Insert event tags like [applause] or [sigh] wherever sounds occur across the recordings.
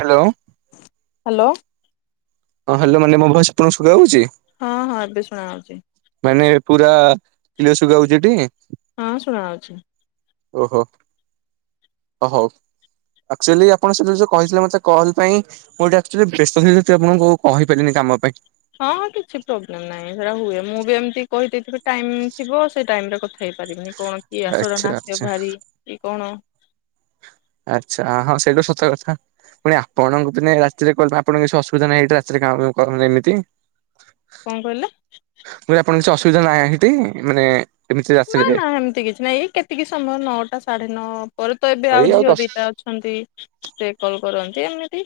Hello. Hello. ହଁ hello ମାନେ ମୋ ଭୟସ ଆପଣଙ୍କୁ ଶୁଭାଯାଉଛି? ହଁ ହଁ ଏବେ ଶୁଣାଯାଉଛି। ମାନେ ପୁରା [unintelligible] ଶୁଭାଯାଉଛି ଟି? ହଁ ଶୁଣା ଯାଉଚି। ଓହୋ ହୋଉ। ଆକ୍ଚୁଆଲି ଆପଣ ସେଥି ଯୋଉ କହିଥିଲେ ମତେ କଲ୍ ପାଇଁ ମୁଁ [unintelligible] ଆଚୁଆଲି ବ୍ୟସ୍ତ ଥିଲି ସେ ଆପଣଙ୍କୁ କହିପାରିଲିନି କାମ ପାଇଁ। ହଁଁ କିଛି ପ୍ରୋବ୍ଲେମ ନାହିଁ ସେଟା ହୁଏ ମୁଁ ବି ଏମିତି କହିଦେଇଥିବି ଟାଇମ ଥିବ ସେଇ ଟାଇମ ରେ କଥା ହେଇପାରିବିନି। କଣ କିଏ ଆଚ୍ଛା [unintelligible] ନାଶ ଆଚ୍ଛା ଭାରି କି କଣ? ଆଚ୍ଛା ହଁ ସେଇଟା ସତ କଥା। ପୁଣି ଆପଣଙ୍କୁ ରାତିରେ ଆପଣ କିଛି ଅସୁବିଧା ନାଇଁ ରାତିରେ କାମ [unintelligible] କଣ କହିଲ? ମୁଁ କହିଲି ଆପଣ କିଛି ଅସୁବିଧା ନାହିଁ ହେଇଠି ମାନେ ଏମିତି ନା ରାତିରେ ନା ଏମିତି କିଛି ନାହିଁ ଏଇ କେତିକି ସମୟ ନଅଟା ସାଢେ ନଅ ପରେ ତ ଏବେ ଏଇ ଆଉ ଝିଅ ଦଶ ଦିଟା ଅଛୁ। ଛନ୍ତି ସେ କଲ କରନ୍ତି ଏମିତି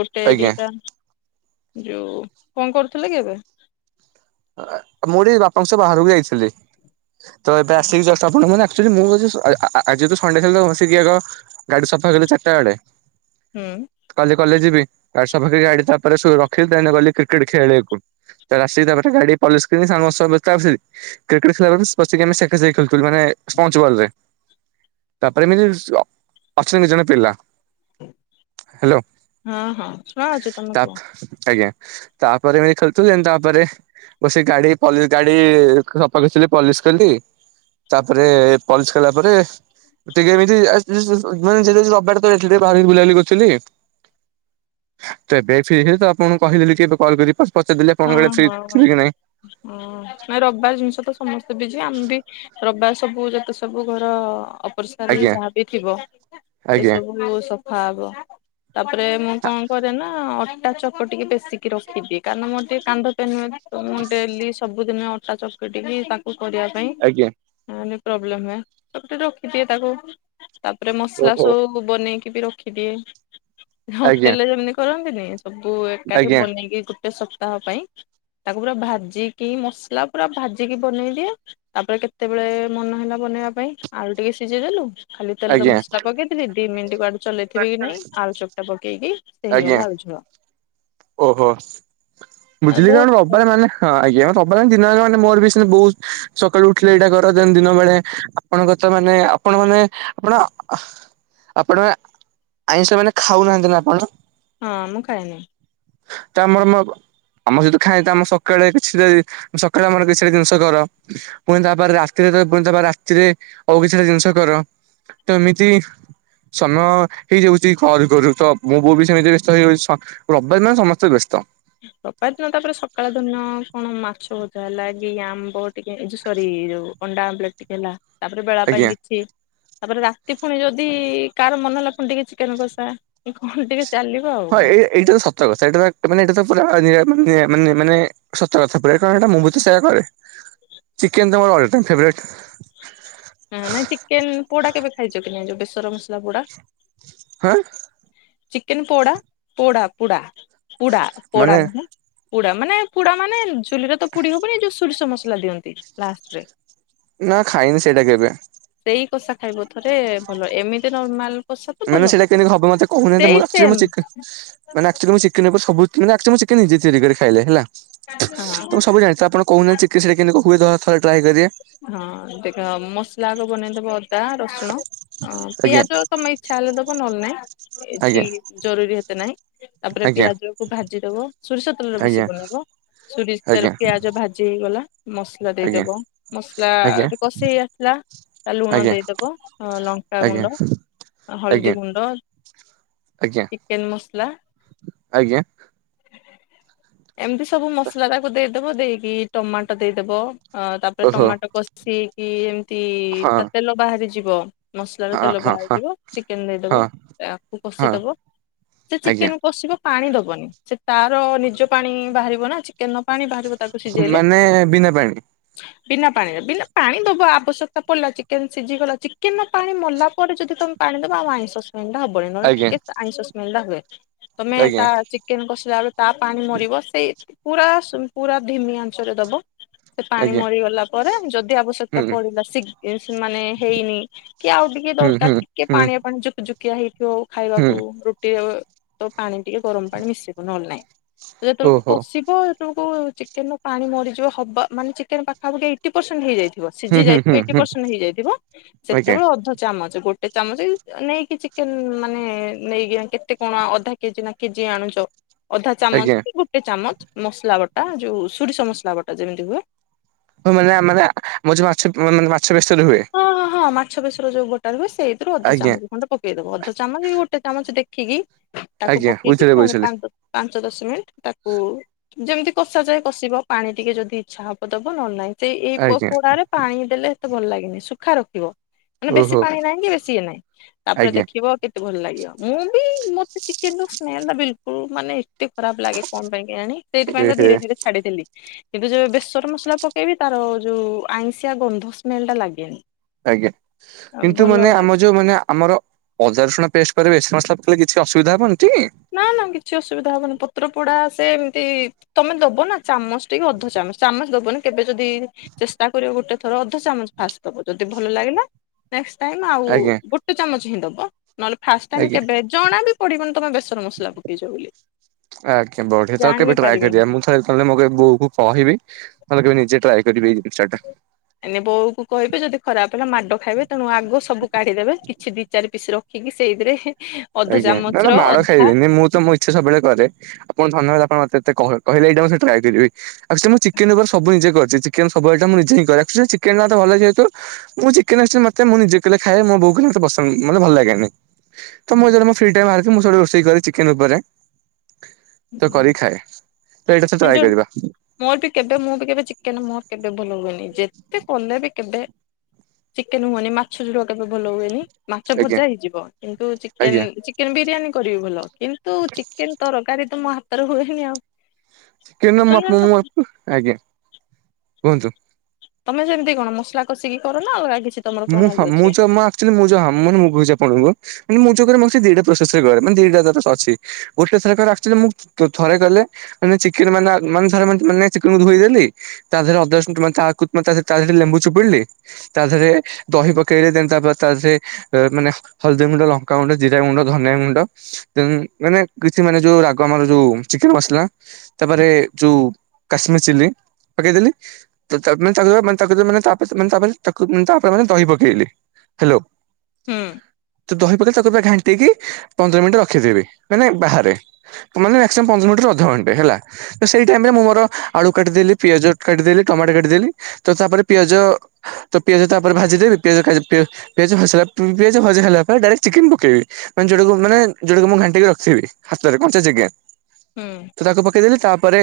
ଗୋଟେ ଆଜ୍ଞା। ଦିଟା ଯଉ କଣ କରୁଥିଲେ କି ଏବେ? ମୁଁଠି ବାପାଙ୍କ ସହ ବାହାରକୁ ଯାଇଥିଲି ତ ଏବେ ଆସିକି ଯଷ୍ଟ ଆପଣ ଅଚୁଆଳି ମୁଁ ଆ ଆଜି ତ ସଣ୍ଡେ ଥିଲା ବସିକି ଆଗ ଗାଡି ସଫା କଲେ ଚାରିଟା ବେଳେ। ହୁଁ। କାଲି ଜଲେଜ ଯିବି ଗାଡି ସଫା ତାପରେ ରଖି ତାଲେ ଗଲି କ୍ରିକେଟ୍ ଖେଳିବାକୁ। ତାପରେ ଆସିକି ତାପରେ ଗାଡି [unintelligible] [unintelligible] ବସିକି ଆମେ [unintelligible] ଖେଥିଲୁ [unintelligible] ମାନେ ତାପରେ ଏମିତି ଅଛନ୍ତି ଜଣେ ପିଲା ହ୍ୟାଲୋ ହଁ ହଁ ଶୁଣାଯାଉଛି ତମେ କୁହ ତାପ ଆଜ୍ଞା ତାପରେ ବି ଖେଲଥିଲେ ତାପରେ ବ ସେ ଗାଡି ପଲି ଗାଡି ପଲିସ କିଲି [unintelligible] ତାପରେ ପଲିସ କଲା ପରେ ଟିକେ ଏମିତି [unintelligible] [unintelligible] ବୁଲାବୁଲି କରୁଥିଲି। ତ ଏବେ ଫ୍ରି ତ ଆପଣଙ୍କୁ କହିଦେଲି କି କଲ୍ କରି [unintelligible] [unintelligible] ଓଁ ନାଇଁ ରବିବାର ଜିନିଷ ତ ସମସ୍ତେ ବି ଯିବେ ଆମ ବି ରବିବାର ସବୁ ଯେତେ ସବୁ ଘର ଅପରିସାର ଆଜ୍ଞା ଯାହାବି ଥିବ ସେ ଆଜ୍ଞା ସବୁ ସଫା ହବ ତାପରେ ମୁଁ କଣ କରେ ନା ଅଟା ଚ ଟିକେ ପେଶିକି ରଖିଦିଏ କାରଣ ମୋର ଟିକେ କାନ୍ଧ ପେନ୍ ହୁଏ ମୁଁ ଡେଲି ସବ ସବୁ ଦିନି ଅଟା ଚକଟିକି ତାକୁ କରିବା ପାଇଁ ଆଜ୍ଞା ଯାହା ହେଲେ ପ୍ରୋବ୍ଲେୁ ହୁଏ ରଖିଦିଏ ତାକୁ ତାପରେ ମସଲା ଓହୋ ସବୁ କୁ ବନେଇକି ବି ରଖିଦିଏ ଆଜ୍ଞା ହୋଟେଲରେ ଯେମିତି କରନ୍ତିନି? ସବୁ ଏକାଠି ଆଜ୍ଞା ବନେଇକି ଗୋଟେ ସପ୍ତାହ ପାଇଁ ତାକୁ ପୁରା ଭାଜିକି ମସଲା ପୁରା ଭାଜିକି ବନେଇଦିଏ। ତାପରେ କେତେବେଳେ ମନ ହେଲା ବନେଇବା ପାଇଁ ଆଳୁ ଟିକେ ସିଜେଇ ଦେଲୁ। ଖାଲି ତେଲରେ ଆଜ୍ଞା ମସଲା ପକେଇଦେଲି ଦି ମିନିଟ ବାଦ ଚଲେଇଥିବେ କି ନାଇଁ ଆଳୁ ଚକଟା ପକେଦେଇ ସେ ଆଜ୍ଞା। ହେଇଗଲା ଆଳୁ ଝୋଳ। ଓହୋ ଆ ବୁଝିଲି କଣ ବହୁତ ଅପାୟ ମାନେ? ହଁ ଆଜ୍ଞା ସବୁବେଳେ ଦିନବେଳେ ମୋର ବି ସେ ବହୁତ ସକାଳୁ ଉଠିଲେ ଏଇଟା କର ସେମିତି ଦିନ ବେଳେ ଆପଣଙ୍କ ତ ମାନେ ଆପଣ ମାନେ ଆପଣ ଆପଣ ଆଇଁଷ ମାନେ ଖାଉନାହାନ୍ତି ନା ଆପଣ? ହଁ ମୁଁ ଖାଇନି। ତାମର ମୋବ ଆମ ଯଦି ଖାଏ ତ ଆମ ସକାଳେ କିଛି ସକାଳେ ଆମର କିଛି ଜିନିଷ କର। ପୁଣି ତାପରେ ରାତିରେ ତ ପୁଣି ତାପରେ ରାତିରେ ଆଉ କିଛି ଜିନିଷ କର, ତ ଏମିତି ସମୟ ହେଇଯାଉଛି, ଘରୁ ଘରୁ ତ ମୋ ବୋଉ ବି ସେମିତି ବ୍ୟସ୍ତ ହେଇଯାଉଛି, ରବିବାର ଦିନ ସମସ୍ତେ ବ୍ୟସ୍ତ। ରବିବାର ଦିନ ତାପରେ ସକାଳେ ଦିନ କଣ ମାଛ ଭଜା ହେଲା କି ଆମ୍ବ ଟିକେ ଏ ଯୋଉ ସରି ଯୋଉ ଅଣ୍ଡା ଆମ୍ବଲେଟ୍ ଟିକେ ହେଲା, ତାପରେ ବେଳା ଆଜ୍ଞା ପାଇଁକି ସି, ତାପରେ ରାତି ପୁଣି ଯଦି କାହାର ମନ ହେଲା ପୁଣି ଟିକେ ଚିକେନ କଷା। ଏ କଣ ଟିକେ ଚାଲିବ। ଆଉ ହଁ କଣ। ଏଇ ଏଇଟା ତ ସତ କଥା ଏଇଟା ତ ମାନେ ଏଇଟା ତ ପୁରା ମାନେ ମାନେ- ମାନେ-ମାନେ ସତ କଥା ପ୍ରାୟ କାରଣ ଏଇଟା ମୁଁ ବି ତ ସେଇଆ କରେ, ଚିକେନ ତ ମୋର ଅଲ୍ ଟାଇମ୍ ଫେବ୍ରାଇଟ୍। ହଁ ନାଇଁ ଚିକେନ ପୋଡା କେବେ ଖାଇଛ କି ନାଇଁ ଯୋଉ ବେସର ମସଲା ପୋଡା? ଆଁ। ଚିକେନ ପୋଡ଼ା ପୋଡ଼ା ପୁଡ଼ା ପୁଡ଼ା ମାନେ ପୋଡା ନୁହେଁ। ପୁଡା ମାନେ ପୁଡା ମାନେ ଚୁଲିରେ ତ ପୁଡି ହବନି ଯୋଉ ସୋରିଷ ମସଲା ଦିଅନ୍ତି ଲାଷ୍ଟରେ। ନା ଖାଇନି ସେଇଟା କେବେ। ସେଇ କଷା ଖାଇବ ଥରେ ଭଲ ଏମିତି ନର୍ମାଲ କଷା ତ ମାନେ ଭଲ ସେଇଟା କେମିତି ହବ ମତେ କହୁନାହାନ୍ତି, ମୁଁ ସେଇ ଅକ୍ଚୁଆଲି ମୁଁ ସେମ୍ ଚିକେ ମାନେ ଆକ୍ଚୁଆଲି ମୁଁ ଚିକେନକୁ ସବୁ ଦିନ ଆକ୍ଚୁଆଲି ମୁଁ ନିଜେ ତିଆରି କରେ ଖାଇଲେ ହେଲା, ତ ହଁ। ମୁଁ ସବୁ ଜାଣି ତ ଆପଣ କହୁନାନ୍ତି ଚିକେ ସେଇଟା କେମିତି କଣ ହୁଏ ଥରେ ଟ୍ରାଏ କରିବା। ହଁ ଦେଖ ମସଲା ଆଗ ବନେଇଦବ ଅଦା ରସୁଣ ଅ ଆଜ୍ଞା ପିଆଜ ତମ ଇଚ୍ଛା ହେଲେ ଦବ ନହେଲେ ନାହିଁ। ଏଛି ଆଜ୍ଞା ଜରୁରୀ ଏତେ ନାହିଁ, ତାପରେ ଆଜ୍ଞା। ପିଆଜ କୁ ଭାଜିଦବ ସୋରିଷ ତେଲରେ ଆଜ୍ଞା ବେଶୀ ବନେଇବ। ସୋରିଷ ତେଲ ଆଜ୍ଞା ପିଆଜ ଭାଜି ହେଇଗଲା ମସଲା ଆଜ୍ଞା ଦେଇଦବ। ମସଲା ଆଜ୍ଞା ଟିକେ କସି ହେଇଆସିଲା, ତା ଲୁଣ ଆଜ୍ଞା ଦେଇଦବ ଆଜ୍ଞା ଲଙ୍କାଗୁଣ୍ଡ ହଳଦୀ ଆଜ୍ଞା ଗୁଣ୍ଡ ଆଜ୍ଞା। ଚିକେନ ମସଲା ଆଜ୍ଞା। ଏମିତି ସବୁ ମସଲା ତାକୁ ଦେଇଦବ ଦେଇକି ଟମାଟୋ ଦେଇଦବ। ତାପ ଓହୋ ଟମାଟୋ କଷିହେଇକି ଏମିତି ହଁ ତା ତେଲ ବାହାରିଯିବ। ମସଲାର ହଁ ତେଲ ହଁ ହଁ ବାହାରିଯିବ ଚିକେନ ଦେଇଦବ ହଁ ଆକୁ ହଁ କଷିଦବ। ତ ଆଜ୍ଞା ଚିକେନ କଷିବ। ପାଣି ଦବନି ସେ ତାର ନିଜ ପାଣି ବାହାରିବ ନା ଚିକେନର ପାଣି ବାହାରିବ ତାକୁ ସିଝେଇଲେ। ଏ ବିନା ପାଣି? ବିନା ପାଣିରେ ବିନା ପାଣି ଦବା ଆବଶ୍ୟକତା ପଡିଲା, ଚିକେନ ସିଝି ଗଲା ଚିକେନର ପାଣି ମଲା ପରେ ଯଦି ତମେ ପାଣି ଦବା ଆଉ ଆଇଁଷ ଏଣ୍ଡା ହବନି ନହେଲେ ଆଜ୍ଞା ଟିକେ ଆଇଁଷ ସ୍ମେଲ ଟା ହୁଏ ତମେ ଆଜ୍ଞା ତା ଚିକେନ କସିଲା ବେଳେ ତା ପାଣି ମରିବ ସେଇ ପୁରା ପୁରା ଧିମି ଆଂଞ୍ଚରେ ଦବ। ସେ ପାଣି ଆଜ୍ଞା ମରିଗଲା ପରେ ଯଦି ଆବଶ୍ ହୁଁ [unintelligible] ପଡିଲା ସିଗ ମାନେ ହେଇନି କି ଆଉ ଟିକେ ହୁଁ ହୁଁ ଦରକାର ଟିକେ ହୁଁ ପାଣିଆ ପାଣି ଯୁକ୍ ଯୁକ କିଆ ହେଇଥିବ ହୁଁ ଖାଇବାକୁ ରୁଟିରେ ତ ପାଣି ଟିକେ ଗରମ ପାଣି ମିଶିବ ନହେଲେ ନାହିଁ। ଯେ ତମକୁ ଓହୋ କଷିବ ତମକୁ ଚିକେନ ର ପାଣି ମରିଯିବ ହବା ମାନେ ଚିକେନ ପାଖାପାଖି ଏଇଟି ପସେଣ୍ଟ ହେଇଯାଇଥିବ ହୁଁ ସିଝି ହୁଁ ହୁଁ ଯାଇଥିବ ଏଇଟି ହୁଁ ପସେଣ୍ଟ ହେଇଯାଇଥିବ ଆଜ୍ଞା ସେତେବେଳେ ଅଧ ଚାମଚ ଗୋଟ ଗୋଟେ ଚାମଚ ନେଇକି ଚିକେନ ମାନେ ନେଇକି କେତେ କଣ ଅଧା କେଜି ନା କେଜି ଆଣୁଚ। ଅଧା ଚାମଚ ଆଜ୍ଞା କି ଗୋଟେ ଚାମଚ ମସଲା ବଟା ଯୋଉ ସୋରିଷ ମସଲା ବଟା ଯେମିତି ହୁଏ। ହଁ ମନା ମନା [unintelligible] ମାନେ ମାଛ ବେସର ହୁଏ। ହଁ ହଁ ହଁ ମାଛ ବେସର ଯୋଉ ବଟା ରେ ହୁଏ ସେଇଥିରୁ ଅଧ ଆଜ୍ଞା ଚାମଚ। ଖଣ୍ଡେ ପକେଇଦବ ଅଧ ଚାମଚ କି ଗୋଟେ ଚାମଚ ଦେଖିକି ତାକୁ ଆଜ୍ଞା ପକେଇକି ବୁଝିଲି ପୁଣି ବୁଝିଲି। ପାଞ୍ଚ ପାଞ୍ଚ ଦଶ ମିନିଟ୍ ତାକୁ ଯେମିତି କଷାଯାଏ କଷିବ ପାଣି ଟିକେ ଯଦି ଇଚ୍ଛା ହବ ଦବ ନହେଲେ ନାଇଁ। ସେଇ ଏଇ ଆଜ୍ଞା ପୋଡାରେ ପାଣି ଦେଲେ ଏତେ ଭଲ ଲାଗନି ଶୁଖା ରଖିବ। ମାନେ ବେଶୀ ଓହୋ ପାଣି ନାହିଁ କି ବେଶୀ ଇଏ ନାହିଁ ତାପରେ ଆଜ୍ଞା ଦେଖିବ କେତେ ଭଲ ଲାଗିବ ମୁଁ ବି ମତେ ଚିକେନର ସ୍ମେଲଟା ବିଲକୁଲ ମାନେ ଏତେ ଖରାପ ଲାଗେ କଣ ପାଇଁ କେ ଆଣି। ସେଇଥିପାଇଁ ତ ଏହେ ଧୀରେ ଧୀରେ ଛାଡିଦେଲି। କିନ୍ତୁ ଯୋଉ ବେସର ମସଲା ପକେଇବି ତାର ଯୋଉ ଆଇଁଷିଆ ଗନ୍ଧ ସ୍ମେଲ ଟା ଲାଗେନି। ଆଜ୍ଞା କିନ୍ତୁ ମାନେ ଭଲ ଆମ ଯୋ ମାନେ ଆମର ଅଜାରସୁଣ ପେଷ୍ଟ ପାକରେ ରେଶି ମସଲା ପକେଲେ କିଛି ଅସୁବିଧା ହେବନିଟି? ନା ନା କିଛି ଅସୁବିଧା ହବନି ପତ୍ର ପୋଡା ସେ ଏମିତି ତମେ ଦବ ନା। ଚାମଚ ଟି କି ଅଧଚାମଚ ଚାମଚ ଦବନି କେବେ ଯଦି ଚେଷ୍ଟା କରିବ ଗୋଟେ ଥର ଅଧ ଚାମଚ ଫାଷ୍ଟ ଦବ ଯଦି ଭଲ ଲାଗିଲା ନେକ୍ସ ଟାଇମ୍ ଆଉ ଆଜ୍ଞା ଗୋଟେ ଚାମଚ ହିଁ ଦେବ। ନହେଲେ ଫାଷ୍ଟ ଟାଇମ ଆଜ୍ଞା କେବେ ଜଣା ବି ପଡିବନି ତମେ ବେସ ଆଜ୍ଞା ବଢିଆ ତ ଜାଣି ବି କେବେ ଟ୍ରାଏ କରିଆ ପାରିବେନି ମୁ ହଲେ କଲେ ମଗେଇ ବୋହୁ କହିବି ନଲେ କେବେ ନିଜେ ଟ୍ରାଏ କରିବି ଏଇ ଜିନିଷଟା। ଏନେ ବୋଉକୁ କହିବେ ଯଦି ଖରାପ ହେଲା ମାଡ ଖାଇବେ ତେଣୁ ଆଗ ସବୁ କାଢିଦେବେ କିଛି ଦି ଚାରି ପିସ ର ହିଙ୍ଗୀ ସେଇଦିରେ ଆଜ୍ଞା ନା ନା ମାଡ ଖାଇବେନି ମୁଁ ତ ମୋ ସେ ସବୁବେଳେ କରେ ଆପଣ ଧନ୍ୟବାଦ ଆପଣ ମତେ ଏତେ କହି କହିଲେ ଏଇଡ଼ା ମୁଁ ସେ ଟ୍ରାଏ କରିବି। ଆକଚୁଆଲି ମୁଁ ଚିକେନ ଉପରେ ସବୁ ନିଜେ କରିଛି ଚିକେନ ସବୁ ଆଇଟମ ମୁ ନିଜେ ହିଁ କରେ ଆକଚୁଆଲି ଚିକେନଟା ଏତେ ଭଲ ଲାଗେ ଯେହେତୁ ମୁଁ ଚିକେନ [unintelligible] ମତେ ମୁଁ ନିଜେ କଲେ ଖାଏ ମୋ ବୋଉ କଲେ ମତେ ପସନ୍ଦ ମାନେ ଭଲ ଲାଗେନି। ତ ମୁଁ ଯେବେ ମୁଁ ଫ୍ରି ଟାଇ ବାହାରୁଚି ମୁଁ ସବୁବେଳେ ରୋଷେଇ କରେ ଚିକେନ ଉପରେ ତ କରି ଖାଏ ତ ଏଇଟା ଥରେ ଯୋଉ ଟ୍ରାଏ କରିବା। ମୋର ବି କେବେ ମୁଁ ବି କେବେ ଚିକେନ ମୋର କେବେ ଭଲ ହୁଏନି ଯେତେ କଲେବି କେବେ ଚିକେନ ହୁଅନି ମାଛ ଯୋଡ କେବେ ଭଲ ହୁଏନି ଆଜ୍ଞା ମାଛଭଜା ହେଇଯିବ କିନ୍ତୁ ଆଜ୍ଞା ଚିକେନ ଚି କେନ ବିରିୟାନୀ କରିବି ଭଲ କିନ୍ତୁ ଚିକେନ ତରକାରୀ ତ ମୋ ହାତରେ ହୁଏନି ଆଉ। ଚିକେନ ମୁ ଆପ ପପ ଆଜ୍ଞା କୁହନ୍ତୁ। ତମେ ଯେମିତି କଣ ମସଲା କଷିକି କରନ ନା ଅଲଗା କିଛି ତମର ମୁଁଁ ପ୍ରଣାଳୀ ହା ଅଛି? ମୁଁ ଯମା [unintelligible] ଆପଣଙ୍କୁ ମୁଁ [unintelligible] ଦିଟା ପ୍ରୋସରେକରେ ଦିଟା ଦରେଶ ଅଛି। ଗୋଟେ ଥରକରେ ଏକଚୁଆଲି ମୁଁ ଥରେ କଲେ ମାନେ ଚିକେନ ମାନେ ମାନର ମ ମାନ ଚିକେନକୁ ଧୋଇଦେଲି ତା ଦେହରେ ଅଦରଶେ [unintelligible] ତାକୁ ତା ଦେହରେ ଲେମ୍ବୁ ଚିପୁଡଲିି ତା ଦେହରେ ଦହି ପକେଇଲେ ଦେନ୍ ତାପରେ ତା ସେ ମାନେ ହଳଦୀଗୁଣ୍ଡ, ଲଙ୍କାଗୁଣ୍ଡ, ଜିରାଗୁଣ୍ଡ, ଧନିଆଗୁଣ୍ଡ ଉଁ ମାନେ କିଛି ମାନେ ଯୋଉ ରାଗ ଆମର ଯୋଉ ଚିକେନ୍ ମସଲା ତାପରେ ଯୋଉ କାଶ୍ମୀରଚିଲି ପକେଇଦେଲି ତାନେ ତା [unintelligible] ମାନେ ଦହି ପକେଇଲି, ହ୍ୟାଲୋ। ହୁଁ। ତ ଦହି ପକେଇ ତାକୁ ପୁରା ଘାଣ୍ଟକି ପନ୍ଦର ମିନିଟ୍ ରଖିଦେବି ମାନେ ବାହାରେ। ମାନେ ମ୍ୟାକ୍ଷ୍ ସିମମ୍ ପନ୍ଦର ମିନଟିରୁ ଅଧଘଣ୍ଟେ ହେଲା। ତ ସେଇ ଟାଇମ୍ରେ ମୁଁ ମୋର ଆଳୁ କାଟିଦେଲି ପିଆଜ କାଟିଦେଲି ଟମାଟୋ କାଟିଦେଲି ତ ତାପରେ ପିଆଜ ତ ପିଆଜ ତାପରେ ଭାଜିଦେବେ ପିଆଜ ପିଆଜ ଭଜା ପିଆଜ ଭଜା ହେଲା ପରେ ଡାଇରେକ୍ଟ୍ ଚିକେନ ପକେଇବି। ମାନେ ଯୋଉଟାକୁ ମାନେ ଯୋଟାକୁ ମୁଁ ଘଣ୍ଟିକି ରଖଥିବି ହାତରେ କଞ୍ଚା ଚିକେନ୍ ହୁଁ। ତାକୁ ପକେଇଦେଲି ତାପରେ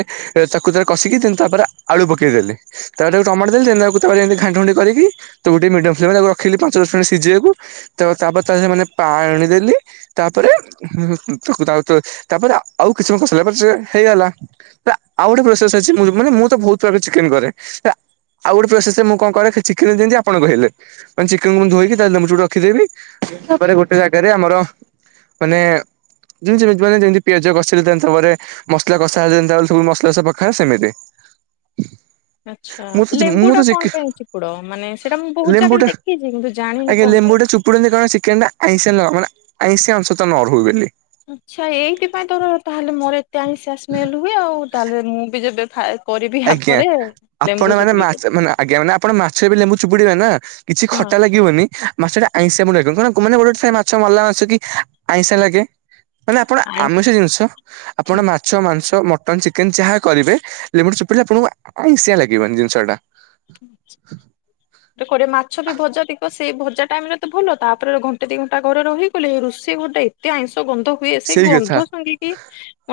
ତାକୁ କଷିକି ତାପରେ ଆଳୁ ପକେଇଦେଲି। ତାପରେ ତାକୁ ଟମାଟ ଦେଲି ଦେନ୍ କୁ ତାରେ ଏମତି ଘାଣ୍ଟ ଘୁଣ୍ଟି କରିକି ତ ଗୋଟେ ମିଡିୟମ୍ ଫ୍ଲେମରେ ତାକୁ ରଖିଲି ପାଞ୍ଚ ଦଶ ମିନିଟ୍ ସିଝିବାକୁ ତ ତାପରେ ତା ସେ ପାଣିଦେଲି ତାପରେ [unintelligible] ତାପରେ ଆଉ କିଛି ସମୟ କସିଲା ପରେ ସେ ହେଇଗଲା। ଆ-ଆଉ ଗୋଟେ ପ୍ରୋସେସ ଅଛି ମୁ ମାନେ ମୁଁ ତ ବୋହୁତ୍ ଥର ଚିକେନ୍ କରେ। ଆଉ ଗୋଟେ ପ୍ରସେସ୍ ରେ ମୁଁ କଣ କରେ ଖାଲି ଚିକେନ ଦିଅନ୍ତି ଆପଣ କହିଲେ କହିନି ଚିକେନ୍ ମୁଁ ଧୋଇକି ତା ଦେହରେ ଲେମ୍ବୁ ଚିପୁଡ଼ିକି ରଖିଦେବି, ତା ପରେ ଗୋଟେ ଜାଗାରେ ଆମର ମାନେ [unintelligible] ଯେମିତି ପିଆଜ କଷିଦେଇଥାନ୍ତି ତା ପରେ ମସଲା କଷା ହେଲେ ଯେମିତି ସବୁ ମସଲା ସବୁ ପକା ହୁଏ ସେମିତି। ଆଚ୍ଛା ମୁଁ ତ ଲେମ୍ବୁ ମୁଁ ତ ଟା ଚିକେ କଣ ପାଇଁ ଚି ଚିପୁଡ ମାନେ ସେଇଟା ମୁଁ ବହୁତ୍ ଜାଗାରେ ଦେଖିଛି କିନ୍ତୁ ଜାଣିନି କଣ ପାଇଁ। ପୁଣି ଯଦି କହିବ ଚିକେନ୍ ଟା ଆଇଁସିଆ ନହବ ମାନେ ଆଇଁସିଆ ଅଂଶ ତ ନ ରହୁବୋଲି। ଆଚ୍ଛା ଏଇଥିପାଇଁ ତୋର ତାହେଲେ ମୋରେ ଏତେ ଆଇଁସିଆ ସ୍ମେଲ୍ ହୁଏ ଆଉ ତାହେଲେ ମୁଁ ବି ଯେବେ କରିବି ଇଆ ଆଜ୍ଞା। ପରେ ଆପଣ ଲେମ୍ବୁ ମାନେ ଚିପୁଡି ମାଛ କରିବି ମାନେ ଆଜ୍ଞା ମାନେ ଆପଣ ମାଛ ରେ ବି ଲେମ୍ବୁ ଚିପୁଡିବେ ନା କିଛି ଖଟା ହଁ ଲାଗିବନି। ମାଛଟା ଆଇଁସିଆ ପୁଣି ଲାଗିବନି କାରଣ ଗୋଟେ ଗୋଟେ ମାଛ ମଲା ମାଛ କି ଆଇଁ ସିଆଁ ଲାଗେ। ମାନେ ଆପଣ ଆଇଁ ଆମିଷ ଜିନିଷ ଆପଣ ମାଛ, ମାଂସ, ମଟନ, ଚିକେନ ଯାହା କରିବେ ଲେମ୍ବୁ ଚିପୁଡ଼ ପୁଡିଲେ ଆପଣଙ୍କୁ ଆଇଁସିଆ ଲାଗିବନି ଜିନିଷଟା। [unintelligible] ତ କରେ ମାଛ ବି ଭଜା ଦେଖି ସେଇ ଭଜା ଟାଇମ୍ ରେ ତ ଭଲ ତା ପରେ ଘଣ୍ଟେ ଦି ଘଣ୍ଟା ଘରେ ରହି କଲେ ରୋଷେଇ ଘରଟା ଏତେ ଆଇଁଷ ଗନ୍ଧ। ହୁଏ ସେଇ ଗନ୍ଧ ଶୁଙ୍ଗିକି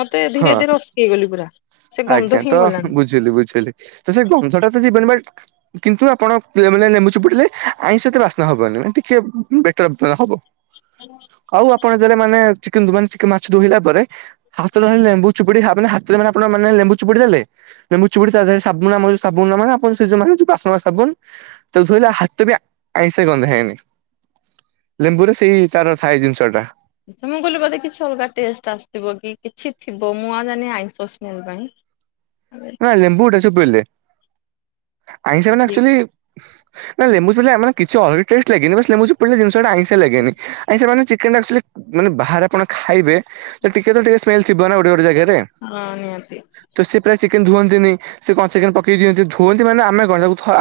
ମତେ ହଁ। ଧୀରେ ଧୀରେ ଅସକେଇ ଗଲି ପୁରା। ସେ ଗନ୍ଧ ଆଜ୍ଞା ହିଁ ତ ଗଲାନି। ବୁଝିଲି ବୁଝିଲି ତ ସେ ଗଂଧଟା ତ ଯିବନି ବଟ୍ କିନ୍ତୁ ଆପଣ ପିଲାମାନେ ଲେମ୍ବୁ ଚିପୁଡ଼ିଲେ ଆଇଁଷ ହେତେ ବାସ୍ନା ହବନି ମାନେ ଟିକେ ବେଟର ହବ। ଆଉ ଆପଣ ଯଦି ମାନେ ଚି କିନ୍ତୁ ମାନେ ଚିକେନ୍ ମାଛ ଧୋଇଲା ପରେ ହାତରେ ଲେମ୍ବୁ ଚିପୁଡ଼ି ଦେଲେ ଲେମ୍ବୁ ଚିପୁଡି ତାଦେହରେ ଆମର ଯଉ [unintelligible] ଆପଣ ସେଉ ମାନ ବାସ ସାବୁନ୍ ତ ଧୋଇଲା ହାତ ବି ଆଇଁସିଆ ଗନ୍ଧା ଏନି। ଲେମ୍ବୁ ରେ ସେଇ ତାର ଥାଏ ଜିନିଷ ଟା। ମୁଁ କହିଲି ବୋଧେ କିଛି ଅଲଗା ଟେଷ୍ଟେ ଆସୁଥିବ କି କିଛି ଥିବ ମୁଁ ଆଉ ଜାଣିନି ଆଇଁଷ ସ୍ମେଲ ପାଇଁ [unintelligible] ଲେମ୍ବୁ ଟା ଚିପୁଡ଼ିଲେ ଆଇଁଷ ମାନେ ଆକ୍ଚୋଲି ନା ଲେମ୍ବୁ ଚିପୁଡ଼ିଲେ ଆମର କିଛି ଅଲଗା ଟେଷ୍ଟ ଲାଗେନି ବାସ୍ ଲେମ୍ବୁ ଚି ପାଇଲେ ଜିନିଷ ଟା ଆଇଁଷିଆ ଲାଗେନି ଆଇଁଷଆ ମାନେ ଚିକେନ ଟା ଆକ୍ଚୋଲି ମାନେ ବାହାରେ ଆପଣ ଖାଇବେ ତ ଟିକେ ତ ଟିକେ ସ୍ମେଲ ଥିବ ନା ଗୋଟେ ଗୋଟେ ଜାଗାରେ। ହଁ ନିହାତି। ତ ସେ ପ୍ରାୟ ଚିକେନ ଧୁଅନ୍ତିନି ସେ କଣ ଚିକେନ ପକେଇଦିଅନ୍ତି ଧୁଅନ୍ତି ମାନେ ଆମେ କଣ ତାକୁ ଫା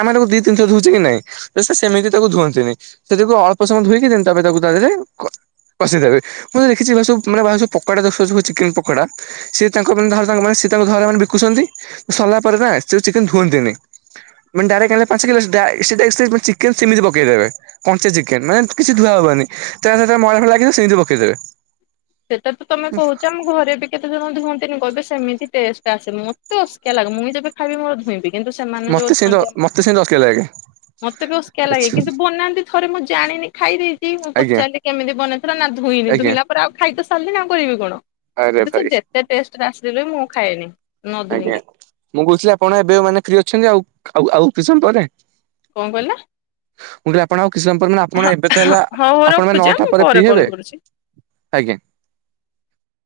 ଆମେ ତାକୁ ଦି ତିିନ ଥର ଧୁଉଚେ କି ନାଇଁ। ଏ ସେ ସେମିତି ତାକୁ ଧୁଅନ୍ତିନି ସେ ତାକୁ ଅଳ୍ପ ସମୟ ଧୁଇକି ଦେନ୍ ତା ପରେ ତାକୁ ତା ଦେହରେ କଷି ଦେବେ ମୁଁ ଦେଖିଚି ଏମାନେ ସବୁ ମାନେ [unintelligible] ସବୁ ପକଡା [unintelligible] ଚିକେନ ପକଡା ସିଏ ତାଙ୍କର ମାନେ ତାଙ୍କର ତାଙ୍କ ମାନେ ସିଏ ତାଙ୍କ ଧର ମାନେ ବିକୁଛନ୍ତି ସରିଲା ପରେ ନା ସେ ଯୋଉ ଚିକେନ ଧୁଅନ୍ତିନି। ମାନେ ଡାଇରେକ୍ଟ ଆଣିଲେ ପାଞ୍ଚ କିଲ ସେ [unintelligible] ଚିକେନ ସେମିତି ପକେଇ ଦେବେ। କଞ୍ଚେ ଚିକେନ ମାନେ କିଛି ଧୁଆ ହବନି ତା ସହିତ ମଇଳା ଫଇଳା ଲାଗିଥିବ ସେନ୍ତି ପକେଇ ଦେବେ। ସେଟା ତମେ କୋହୁଛ ଆମ ଘରେ ବି କେତେଜଣ ଧୁଅନ୍ତିନି କହିବେ ସେମିତି ଟେଷ୍ଟେ ଆସେ ମତେ ଅସକିଆ ଲାଗେ ମୁଇଁ ଯେବେ ଖାଇବି ମୋର ଧୁଇବି। ମତେ ସେଇତ ମତେ ସେମିତି ଅସକିଆ ଲାଗେ। ମତେ ବି ଅସକିଆ ଲାଗେ ଆଚ୍ଛା କିନ୍ତୁ ବନାନ୍ତି ଥରେ ମୁଁ ଜାଣିନି ଖାଇ ଦେଇଚି ମୁଁ ଆଜ୍ଞା ପଚାରିଲି କେମିତି ବନାନ୍ତି [unintelligible] ଧୁଇନି ଆଜ୍ଞା ଧୁଇଲାପରେ ଆଉ ଖାଇତ ସାରିଲିଣି ଆଉ କରିବି କଣ। ଆରେ ଭାଇ [unintelligible] ଯେତେ ଟେଷ୍ଟ ରେ ଆସିଲେ ବି ମୁଁ ଖାଇନି ନ ଆଜ୍ଞା ଧୁଇଁକି। ମୁଁ କହୁଥୁଲି ଆପଣ ଏବେ ମାନେ ଫ୍ରୀ ଅଛନ୍ତି ଆଉ ଆଉ କିଛି ସମୟ ପରେ। କଁ [unintelligible] ମୁଁ ଟିକେ ଆପଣ ଆଉ କିଛି ସମୟ ପରେ ମାନେ ଆପଣ ଏବେ ତାହେଲେ ହଉ ହଉ ଆପଣ ପା ରଖୁଛି ଆଁ ନଅଟା ମୁଁ ପରେ ଫ୍ରି କଲ୍ ହେବେ। କରୁଛି। ଆଜ୍ଞା।